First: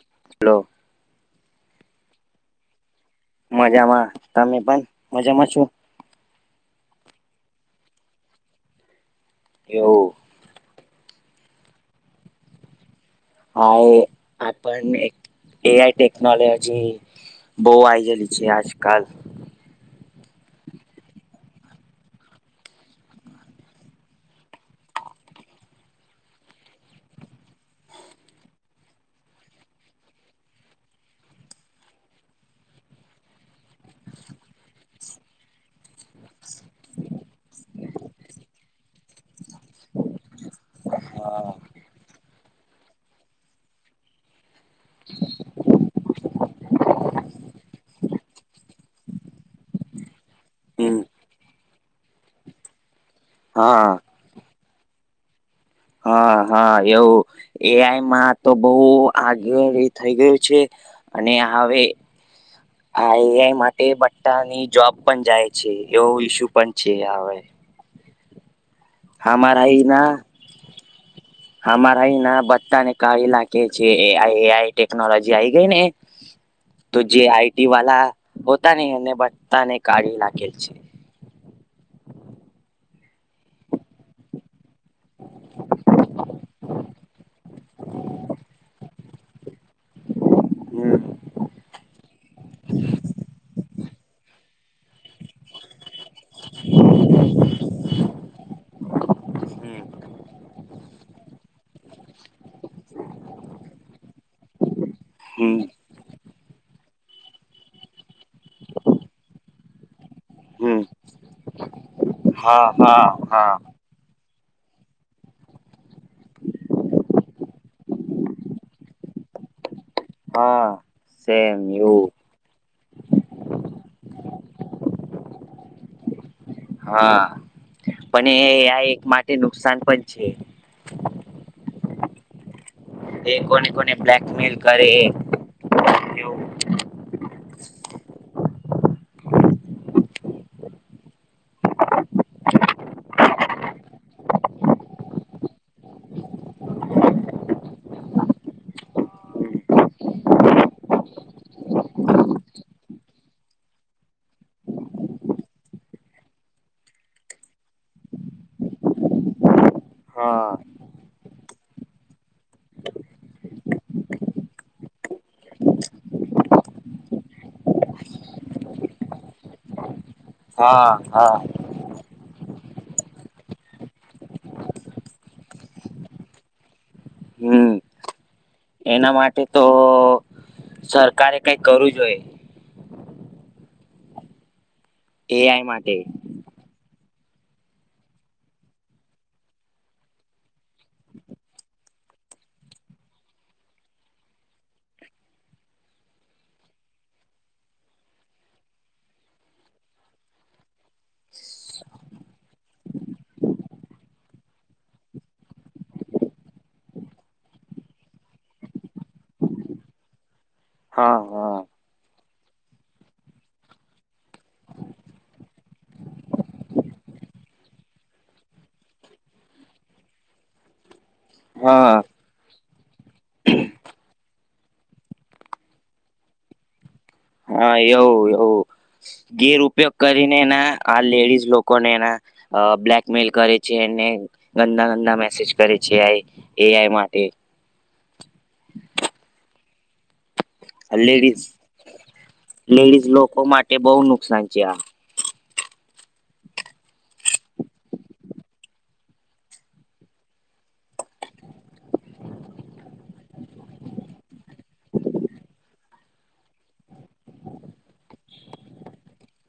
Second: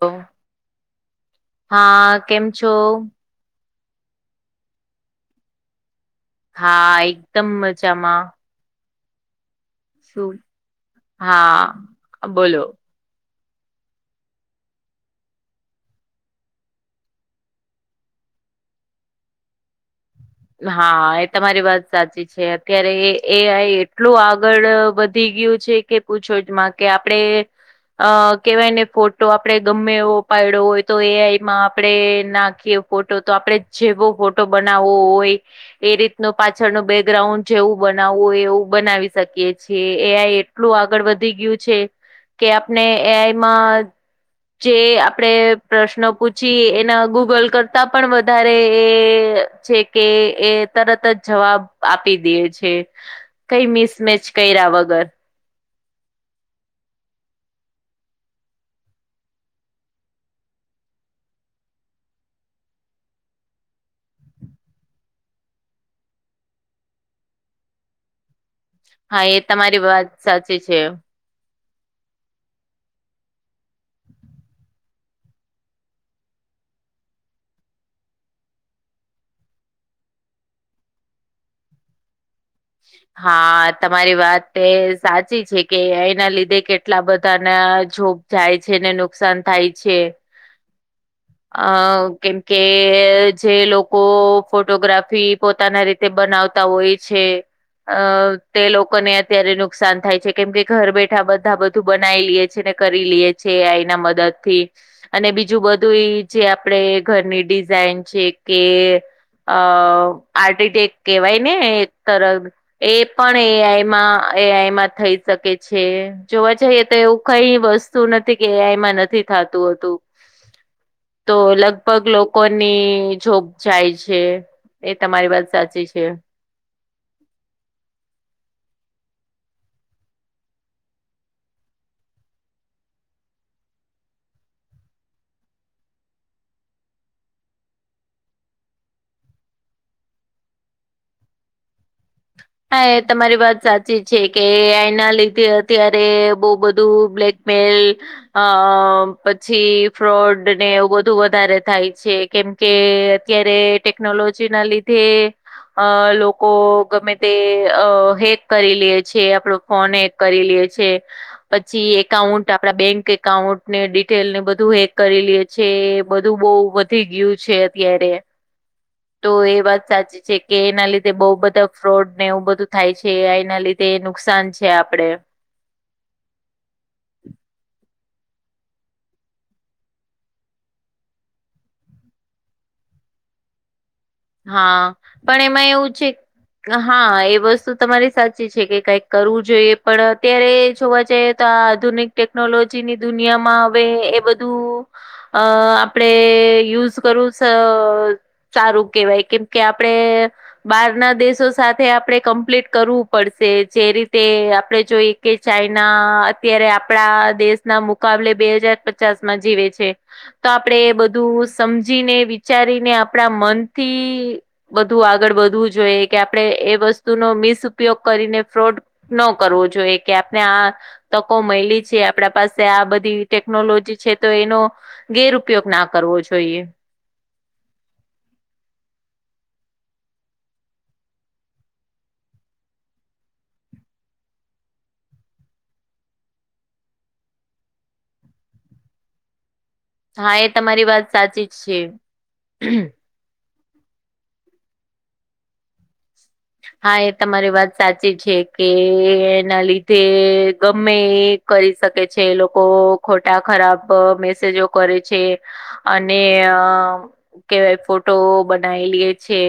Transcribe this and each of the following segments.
હાલો, hello હા કેમ છો? મજામાં તમે પણ મજામાં છો? હા એકદમ મજામાં. એવું. હા બોલો હા હું આપણને એઆઈ ટેકનોલોજી બહુ આઈ જયલી છે આજકાલ. હા એ તમારી વાત સાચી છે અત્યારે એઆઈ એટલું આગળ બ થી ગયું છે કે પૂછો જમાં કે આપડે અ કેવાયને ફોટો આપડે ગમે એવો પાડ્યો હોય તો એઆઈમાં આપણે નાખીએ ફોટો તો આપડે જેવો ફોટો બનાવવો હોય તે રીતનો પાછળ નો બેકગ્રાઉન્ડ જેવું બનાવવું હોય બનાવી શકીએ. જે એઆઈ એટલું આગળ વધી હા. ગયું છે કે આપણે એ આઈમાં જે આપડે પ્રશ્નો પૂછી એના ગૂગલ કરતા પણ વધારે એ છે કે એ હમ તરત જ જવાબ આપી દે છે કઈ હા મિસમેચ કર્યા વગર. હા હા એવું એઆઈમાં તો બહ આગળ થઈ ગયું છે. અને હવે આ એઆઈ માટે બટ્ટાની જોબ પણ જાય છે એવો ઈસ્યુ પણ છે હવે હા એ હમારા તમારી વાત સાચી છે. હમા ના બચા ને કલા કે છે આ એ આઈ ટેકનોલોજી આઈ ગઈ ને તો જે આઈટી વાળતા ને એને બતાા ને કાઢી લાગેલ છે. હા તમારી વાત તે સાચી છે કે એના લીધે કેટલા બધા ના જોપ જાય છે ને નુકસાન થાય છે. હમ. અ કેમકે જે લોકો ફોટોગ્રાફી પોતાના રીતે તે બનાવતા હોય છે અ તે લોકોને અત્યારે હમ નુકસાન થાય છે કેમ કે ઘર બેઠા બધા બધું બનાવી લઈએ છે. કરી લ છે એના મદદ થી અને હમ બીજું બધું તો એ જે આપડ ઘરની ડિઝાઇન છે કે અ હમ આર્ટિટેક્ટ કેહેવાય ને એક તરફ હા એ હા પણ હા એ એઆમાં થઈ શકે છે જોવા જઈએ તો એવું કઈ વસ્તુ શું નથી કે એઆઈમાં નથી થતું હતું હા તો સેમ લગભગ એવું લોકો કોની જોબ જાય છે એ તમારી વાત સાચી છે. હા પણ એ આ એક માટે નુકસાન પણ છે. એ કોને કોને બ્લેકમેલ કરે. જવ. હા તમારી વાત સાચી છે કે આના લીધે અત્યારે બહુ બધું બ્લેક મેલ અ પછી ફ્રોડ ને એવું બધું વધારે થાય છે. કેમ કે અત્યારે ટેકનોલોજી ના લીધે અ લોકો ગમે તે અ હેક કરી લે છે આપણો ફોન હેક કરી હા લે છે. પછી એકાઉન્ટ આપડા બેંક એકાઉન્ટ ને ડિટેલને બધું હેક કરી લે છે બહુ વધી ગયું છે અત્યારે. [inaudible] તો એ વાત સાચી છે કે એના હા લીધે હા બઉુ બધા ફ્રોડ ને એવું બધું થાય છે એના લીધે નુકસાન છે આપડે. હમ એના માટે તો સરકારે કઈ કરવું જોએ. હા પણ એઆઈ એમાં એવું માટે છે હા એ વસ્તુ તમારી સાચી છે કે કઈક કરવું જોઈએ પણ અત્યારે જોવા જઈ આધુનિક ટેકનોલોજીની દુનિયામાં હ એ બધું અ આપડે યુઝ કરું ચારું કેવાય કેમ કે આપડણે બહાર ના દેશો સાથે આપણે કમ્પ્લીટ કરવું પડશે જે રીતે આપણે જોઈ કે ચાઈના અત્યારે આપડા દેશ ના મુકાબલે બે હજાર પચાસ માં જીવે છે. તો આપણેે એ હા બધું હા સમજીને વિચારીને આપણા મનથી બધું આગળ વધવું જોઈએ કે આપણે એ વસ્તુનો મિસ ઉપયોગ કરીને ફ્રોડ ન કરવો જોઈએ કે આપણે આ તકો મળલી હા છે આપડા પાસે આ બધી ટેકનોલોજી છે તો એનો ગેરપયોગ ના કરવો જોઈએ. હા એવ એવ ગેર ઉપયોગ કરીને એના આ લેડીઝ લોકોને એના. અ બ્લેકમેલ કરે છે ને ગંદા ગંદા મેસેજ કરે છે આઈ એ આઈ માથી, હા એ તમારી લેડીઝ સાચી જ છે. લેડીઝ લોકો મા તે બહુ નુકસાન છે આ, હા એ તમારી વાત સાચી છે કે એના લીધે ગમે, કરી શકે છે લોકો ખોટા ખરાબ મેસેજો કરે છે. અને કેવાય ફોટો બનાઈ લે છે.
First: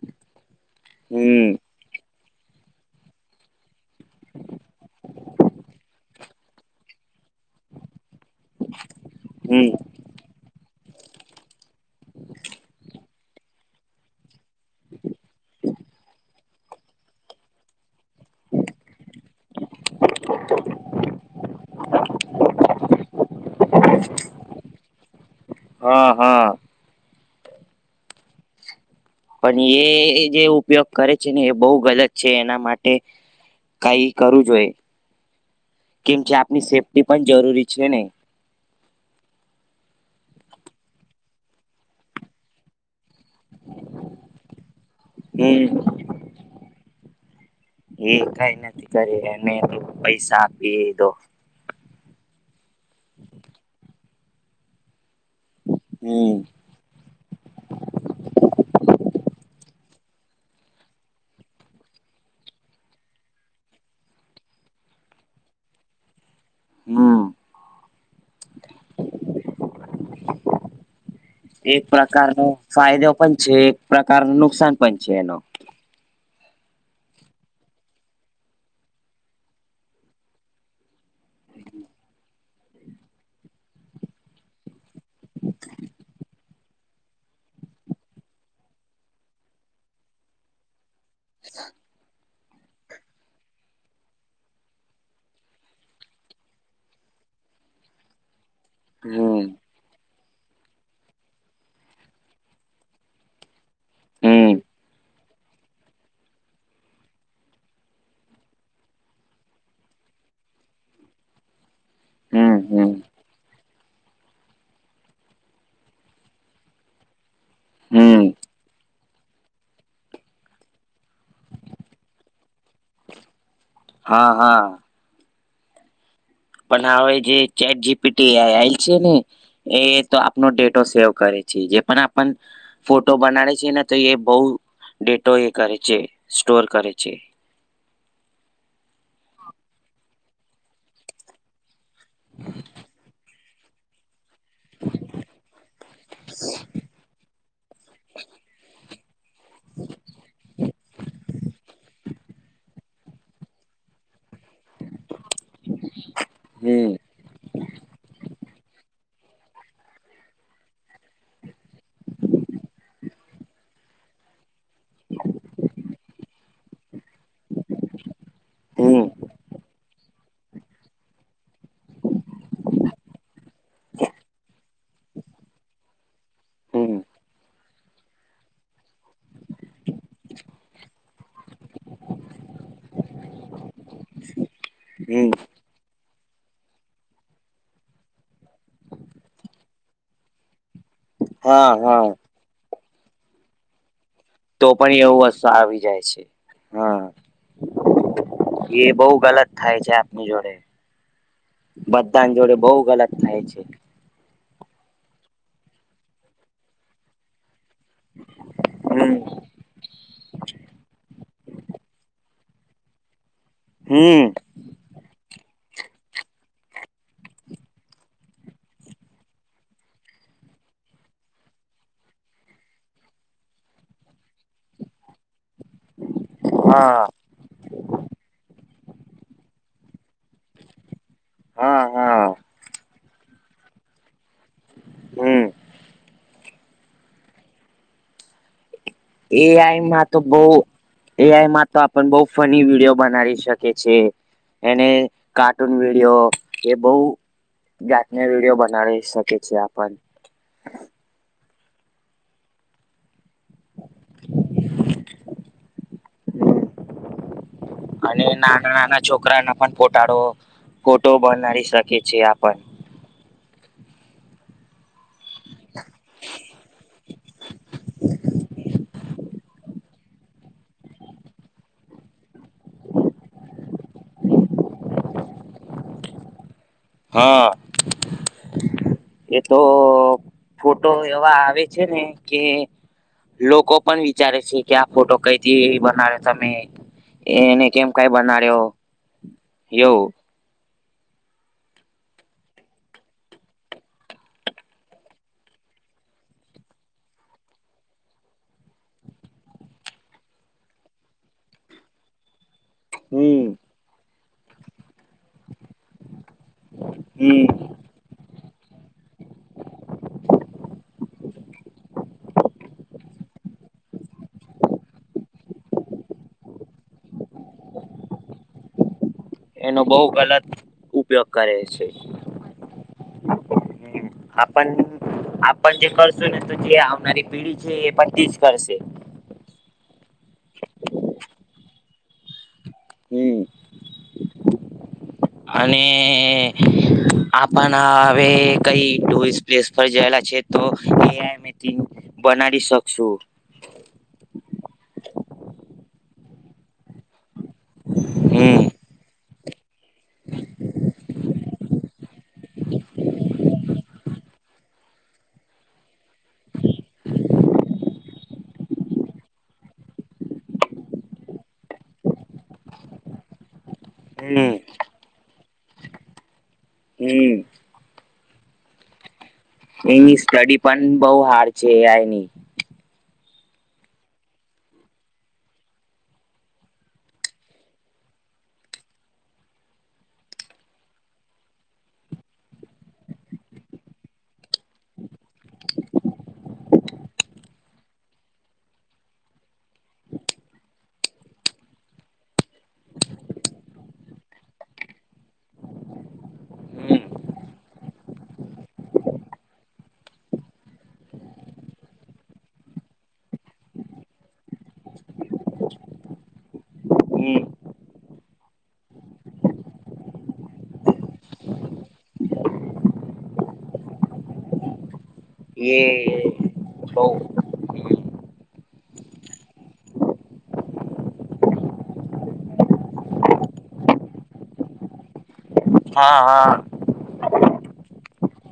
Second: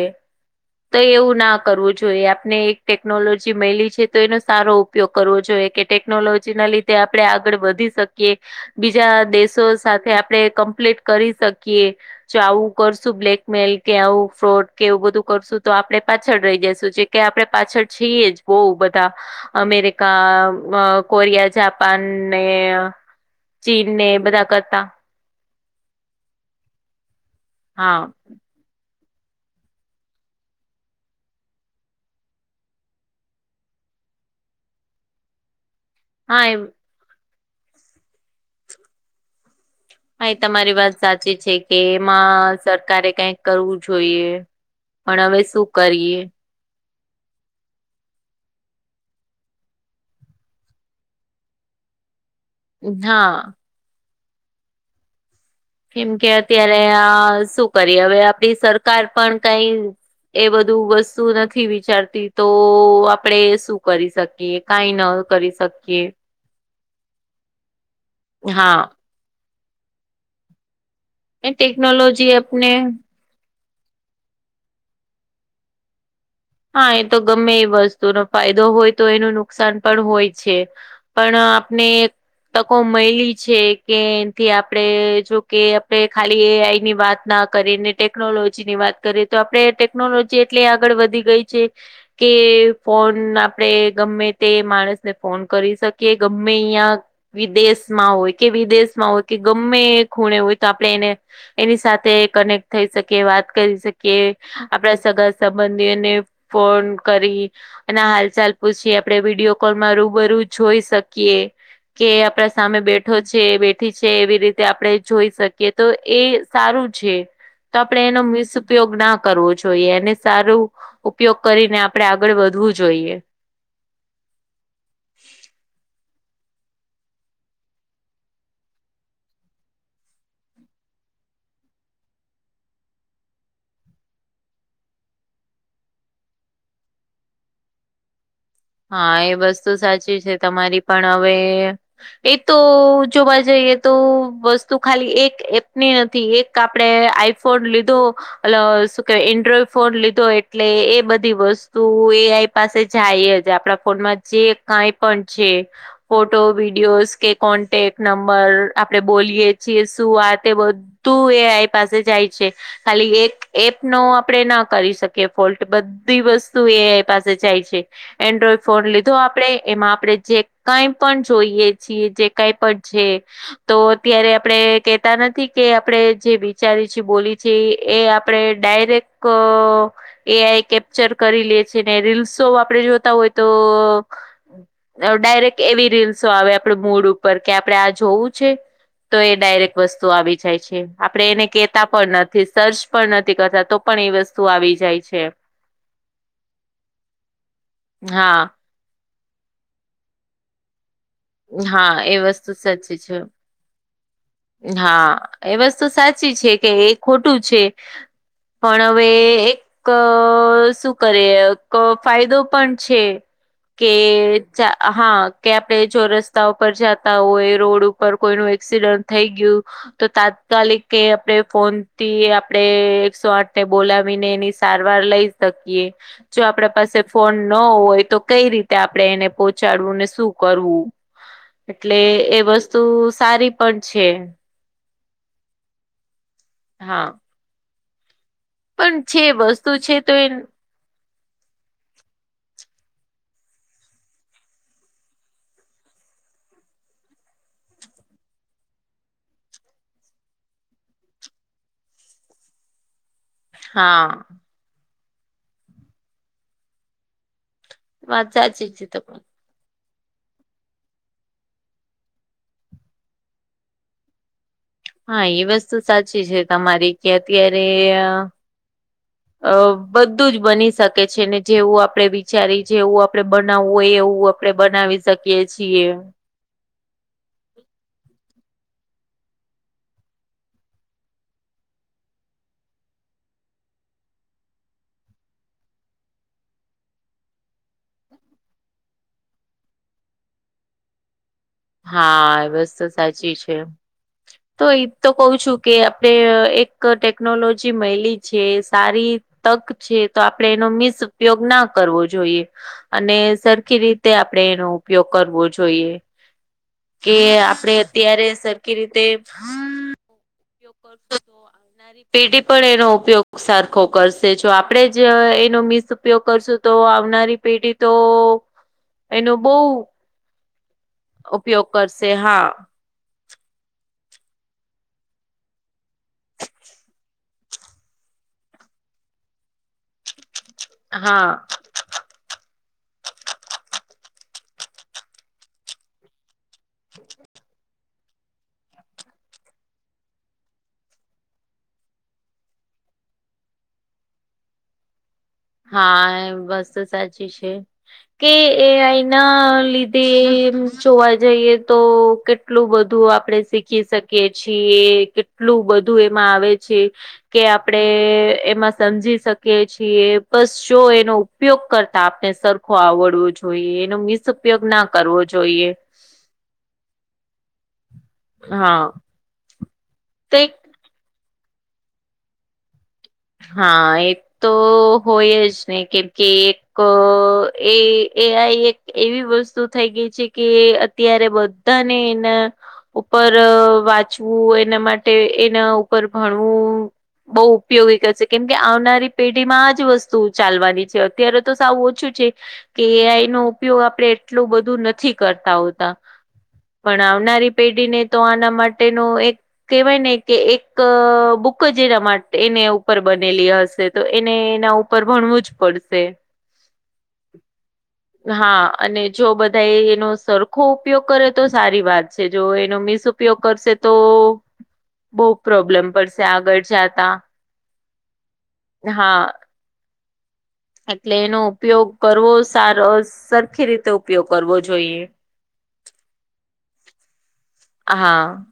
[unintelligible] એવું હમ ના, કરવું જોઈએ આપણે એક ટેકનોલોજી મળલી છે તો એનો સારો ઉપયોગ કરવો જોઈએ કે ટેકનોલોજીના લી આપણેે આગળ વધી શકીએ બીજા દેશો હમ સાથે આપણે કમ્પ્લીટ. કરી શકીએ આવું કરશું બ્લેકમેલ કે આવું ફ્રોડ કે એવું બધું, કરશું તો આપણે પાછળ રહી જશું જે કે આપણે પાછળ છીએ જ બઉ બધા, અમેરિકા કોરિયા જાપાન ને, ચીનને બધા કરતા. હા હા. હા. પણ એ જે ઉપયોગ કરે છે ને એ બહુ ગલત છે એના માટે, કાઈ કરું જોએ કે હા એ સેફ્ટી પણ જરૂરી છે ને. હા એ તમારી વાત સાચી છે કે એમાં સરકારે, કઈક કરવું જોઈએ પણ હવે હમ શું કરીએ. [unintelligible] કરે એને તો પૈસા આપીએ તો, હા. કેમ કે હમ અત્યારે આ શું કરી હવે આપડી સરકાર પણ કઈ, એ બધું વસ્તુ નથી વિચારતી તો આપડે શું કરી શકીએ. કાઈ ન કરી શકીએ. [inaudible] હા. એ એક ટેકનોલોજી પ્રકારનો આપને ફાયદો પણ છે, એક પ્રકાર નું નુકસાન પણ છે એનો. હા એ તો ગમે એ વસ્તુનો ફાયદો હોય તો એનું નુકસાન પણ હોય છે. પણ આપને, તકો મળયલી એથી આપણે જોકે આપણે ખાલી એ આઈ ની વાત ના કરી ટેકનોલોજી ની વાત કરીએ તો આપણે ટેકનોલોજી એટલી આગળ વધી ગઈ છે. કે ફોન આપડે ગમે તે માણસને ફોન કરી શકીએ ગમે ઇયા. વિદેશમાં હોય કે વિદેશ, [unintelligible] કે હમ ગમે ખૂણે હોય તો આપણે એને એની સાથે કને થઈ શકી વાત કરી શકીએ હમ આપડા સગા સંબંધીઓને ફોન કરી, અને હાલ ચાલ પૂછી આપડણે વિડીયો કોલમાં રૂબરૂ જોઈ શકીએ. કે આપડા હમ સામે હમ બેઠો છે. બે થી છે એવી રીતે આપણે જોઈ શકીએ તો એ સારું છે તો આપણે એનો હમ મિસ ઉ ઉપયોગ ના કરવો જોઈએ એને સારું ઉપયોગ આપડણે આગળ વધવું જોઈએ. હા. હા. પણ હવે જે ચેટ જીપીટી [unintelligible] છે ને, એ તો આપનો ટેટો સેવ કરે છે જે પણ આપણ, ફોટો બનાવે છે ને તો એ બહુ ડેટો એ કરે છે સ્ટોર કરે છે. હા એ વસ્તુ સાચી છે તમારી પણ હવે ઈ તો જોવા જઈએ તો વસ્તુ ખાલી એક એપની નથી એક આપણે આઈફોન લીધો અલો કે એન્ડ્રોઈડ ફોન લીધો એટલે એ બધી વસ્તુ એ આઈ પાસે જાય જ. જે આપણા ફોનમાં જે કઈ પણ છે ફોટો હમ વિડીયોજ કે કોન્ટેક નંબર આપડે બોલીય છીએ શું વાત એ તે બધ તુ એઆઈ પાસે જાય છે ખાલી એક એપ નો આપડે ના કરી શકે ફોલ્ટ બધી વસ્તુ એઆઈ પાસે જાય છે. એન્ડ્રોઈડ ફોન હમ લીધો આપડે એમાં આપડણે જે કઈ પણ જોઈએ જી જે કાઈ પણ છે. તો અત્યારે આપણે કેતા નથી કે આપણેે જે વિચારી હમ છએ બોલી છએ એ આપણે ડાયરેક્ટ અ એઆઈ કેપ્ચર કરી લે છે ને રીલ્સો આપણે જો જોતા હોય તો અ હમ ડાયરેક એવી રીલ્સો આવે આપડ મૂડ ઉપર કે આપડે આ જોવું છે. તો એ ડાયરેક્ટ વસ્તુ આવી જાય છે. આપડે એને હા કેતા હા પણ નથી સર્ચ પણ નથી કરતા તો પણ એ વસ્તુ તો આવી પણ જાય છે એવું વસ્તુ આવી જાય છે હમ. હા. એ બહુ ગલત થાય છે આપની જોડે. હા એ બધાની વસ્તુ જોડે બહુ સાચી ગલત થાય છે. હા એ વસ્તુ સાચી છે કે એ ખોટું છે પણ હવે હમ એક ક શું કરે કો ફાયદો પણ છે કે હમ ચા હા કે આપણે જો રસ્તા ઉપર જાતા હોય રોડ ઉપર કોઈ નુ એક્સિડન્ટ થઈ ગયું. તો તાત્કાલિક એ આપણે ફોનથી આપણેે એકસો આઠને બોલાવીને એની સારવાર લઈ શકીએ. જો આપડા પાસે હા ફોન ન હોય તો કઈ રીતે આપડે એને પોહોચાડવું ને શું કરવું. હા એટલે હા એ વસ્તુ સારી પણ છે. હમ. હા. પણ છે એ વસ્તુ આઈ છે માં તો એ બહુ એ આઈમાં તો આપણ બઉ ફની વિડીયો બનાવી શકે છે. એને કાર્ટૂન વિડીયો એ બહુ જાતને વિડીયો બનાવી શકે છે આપણ હા. [inaudible] અને વાત સાચી છે નાના-નાના તમારી છોકરા ના. પણ ફોટાળો ફોટો બનાવી શકીએ છે આપણ હા એ વસ્તુ સાચી છે તમારી કે અત્યારે અ બધું જ બની શકે છે. ને જેવું આપડે વિચારી જેવું આપડે બનાવવું હોય એવું આપડે બનાવી શકીએ છીએ. હા. એ તો ફોટો એવા આવે છે. ને કે, લોકો પણ વિચારે છે કે, આ ફોટો કઈથી બનાવે તમે. એને કેમ કઈ બનાડ્યો એવું. હાઆ એ વસ્તુ સાચી છે. તો ઈ તો કઉ છું. કે આપણે એક ટેકનોલોજી મયલી છે. સારી તક છે તો, આપણે એનો મિસ ઉપયોગ ના કરવો જોઈએ. અને હમ સરખી રીતે આપણેે એનો ઉપયોગ કરવો જોઈએ. કે હમ આપડે અત્યારે સરખી રીતે [inaudible] ઉપયોગ [unintelligible] પેઢી પણ એનો ઉપયોગ સરખો કરશે. જો આપણેે જ એનો મિસ ઉપયોગ કરશું તો આવનારી પેઢી તો, [unintelligible] એનો બહુ ગલત ઉપયોગ કરે છે. [inaudible] કરશે હા આ પાન આપણ જે કરશો ને તો જે આવનારી પેઢી છે. એ પણ તે જ કરશે. હા.. હમ્મ અને આપાન ના હવે કઈ ટુરિસ્ટ પ્લેસ પર જયેલા છે. તો એ [inaudible] બનાડી શકશું. હા વાત તો સાચી છે. કે હમ એ. આઈ. ના લીધ તે જોવા જઈ એ તો, કેત કેટલું બધું આપડે શીખી શકીએ છીએ. કેટલું બધું એમાં આવે છે. કે આપડે એ.. એમાં સમજી શકીએ છીએ. બસ જો એનો ઉપયોગ કરતા આપને સરખો આવડવો જોઈએ. એનો મિસ હમ ઉપયોગ ના કરવો જોઈએ. હમ્મ હાઆ એની સ્ટડી પણ બહુ હાર્ડ છે. એ. આઈ. ની હા.. એ તો હોય જ ને કેમ કે એક અ.. એ એ. આઈ. એક એવી વસ્તુ થઈ ગઈ છે. કે એ અત્યારે બધાને એના ઉપર વાંચવું એના માટે એના ઉપર ભણવું બઉ ઉપયોગી થશે કેમ કે આવનારી પેઢીમાં આ જ વસ્તુ ચાલવાની છે. અત્યારે તો સાવ ઓછું છે. કે એ. આઈ. નો ઉપયોગ આપણે એટલું બધું નથી કરતા હોતા. પણ હમ આવનારી પેઢીને તો આના માટેનું એક. કેવાય ને કે એક અ.. બુકજ એના માટે એને ઉપર બનેલી હશે. તો એને એના ઉપર ભણવુંજ પડશે. હમ હા અને જો બધા એનો સરખો ઉપયોગ કરે તો, સારી વાત છે. જો એનો મિસ ઉપયોગ કરશે તો, [unintelligible] બહુ એ પ્રોબ્લમ પડશે આગળ બઉ જતા. હા. એટલે એનો ઉપયોગ કરવો સારો સરખી રીતે ઉપયોગ કરવો જોઈએ. હા હા. હા.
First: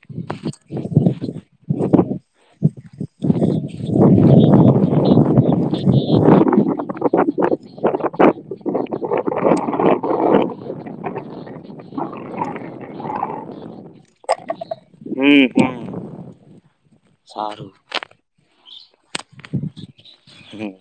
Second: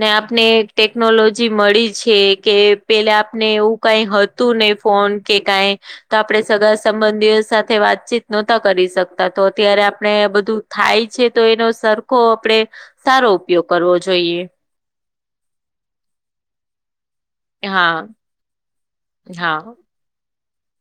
ને આપને ટેકનોલોજી મળી છે કે પેલા આપને એવું કઈ હતું તું નહી ફોન કે કઈ આપણે સગા સંબંધીઓ સાથે વાતચીત નહોતા કરી શકતા તો અત્યારે આપણે બધું થાય છે તો એનો સરખો આપણેે સારો ઉપયોગ કરવો જોઈએ. હમ કો. હા. હા. હમ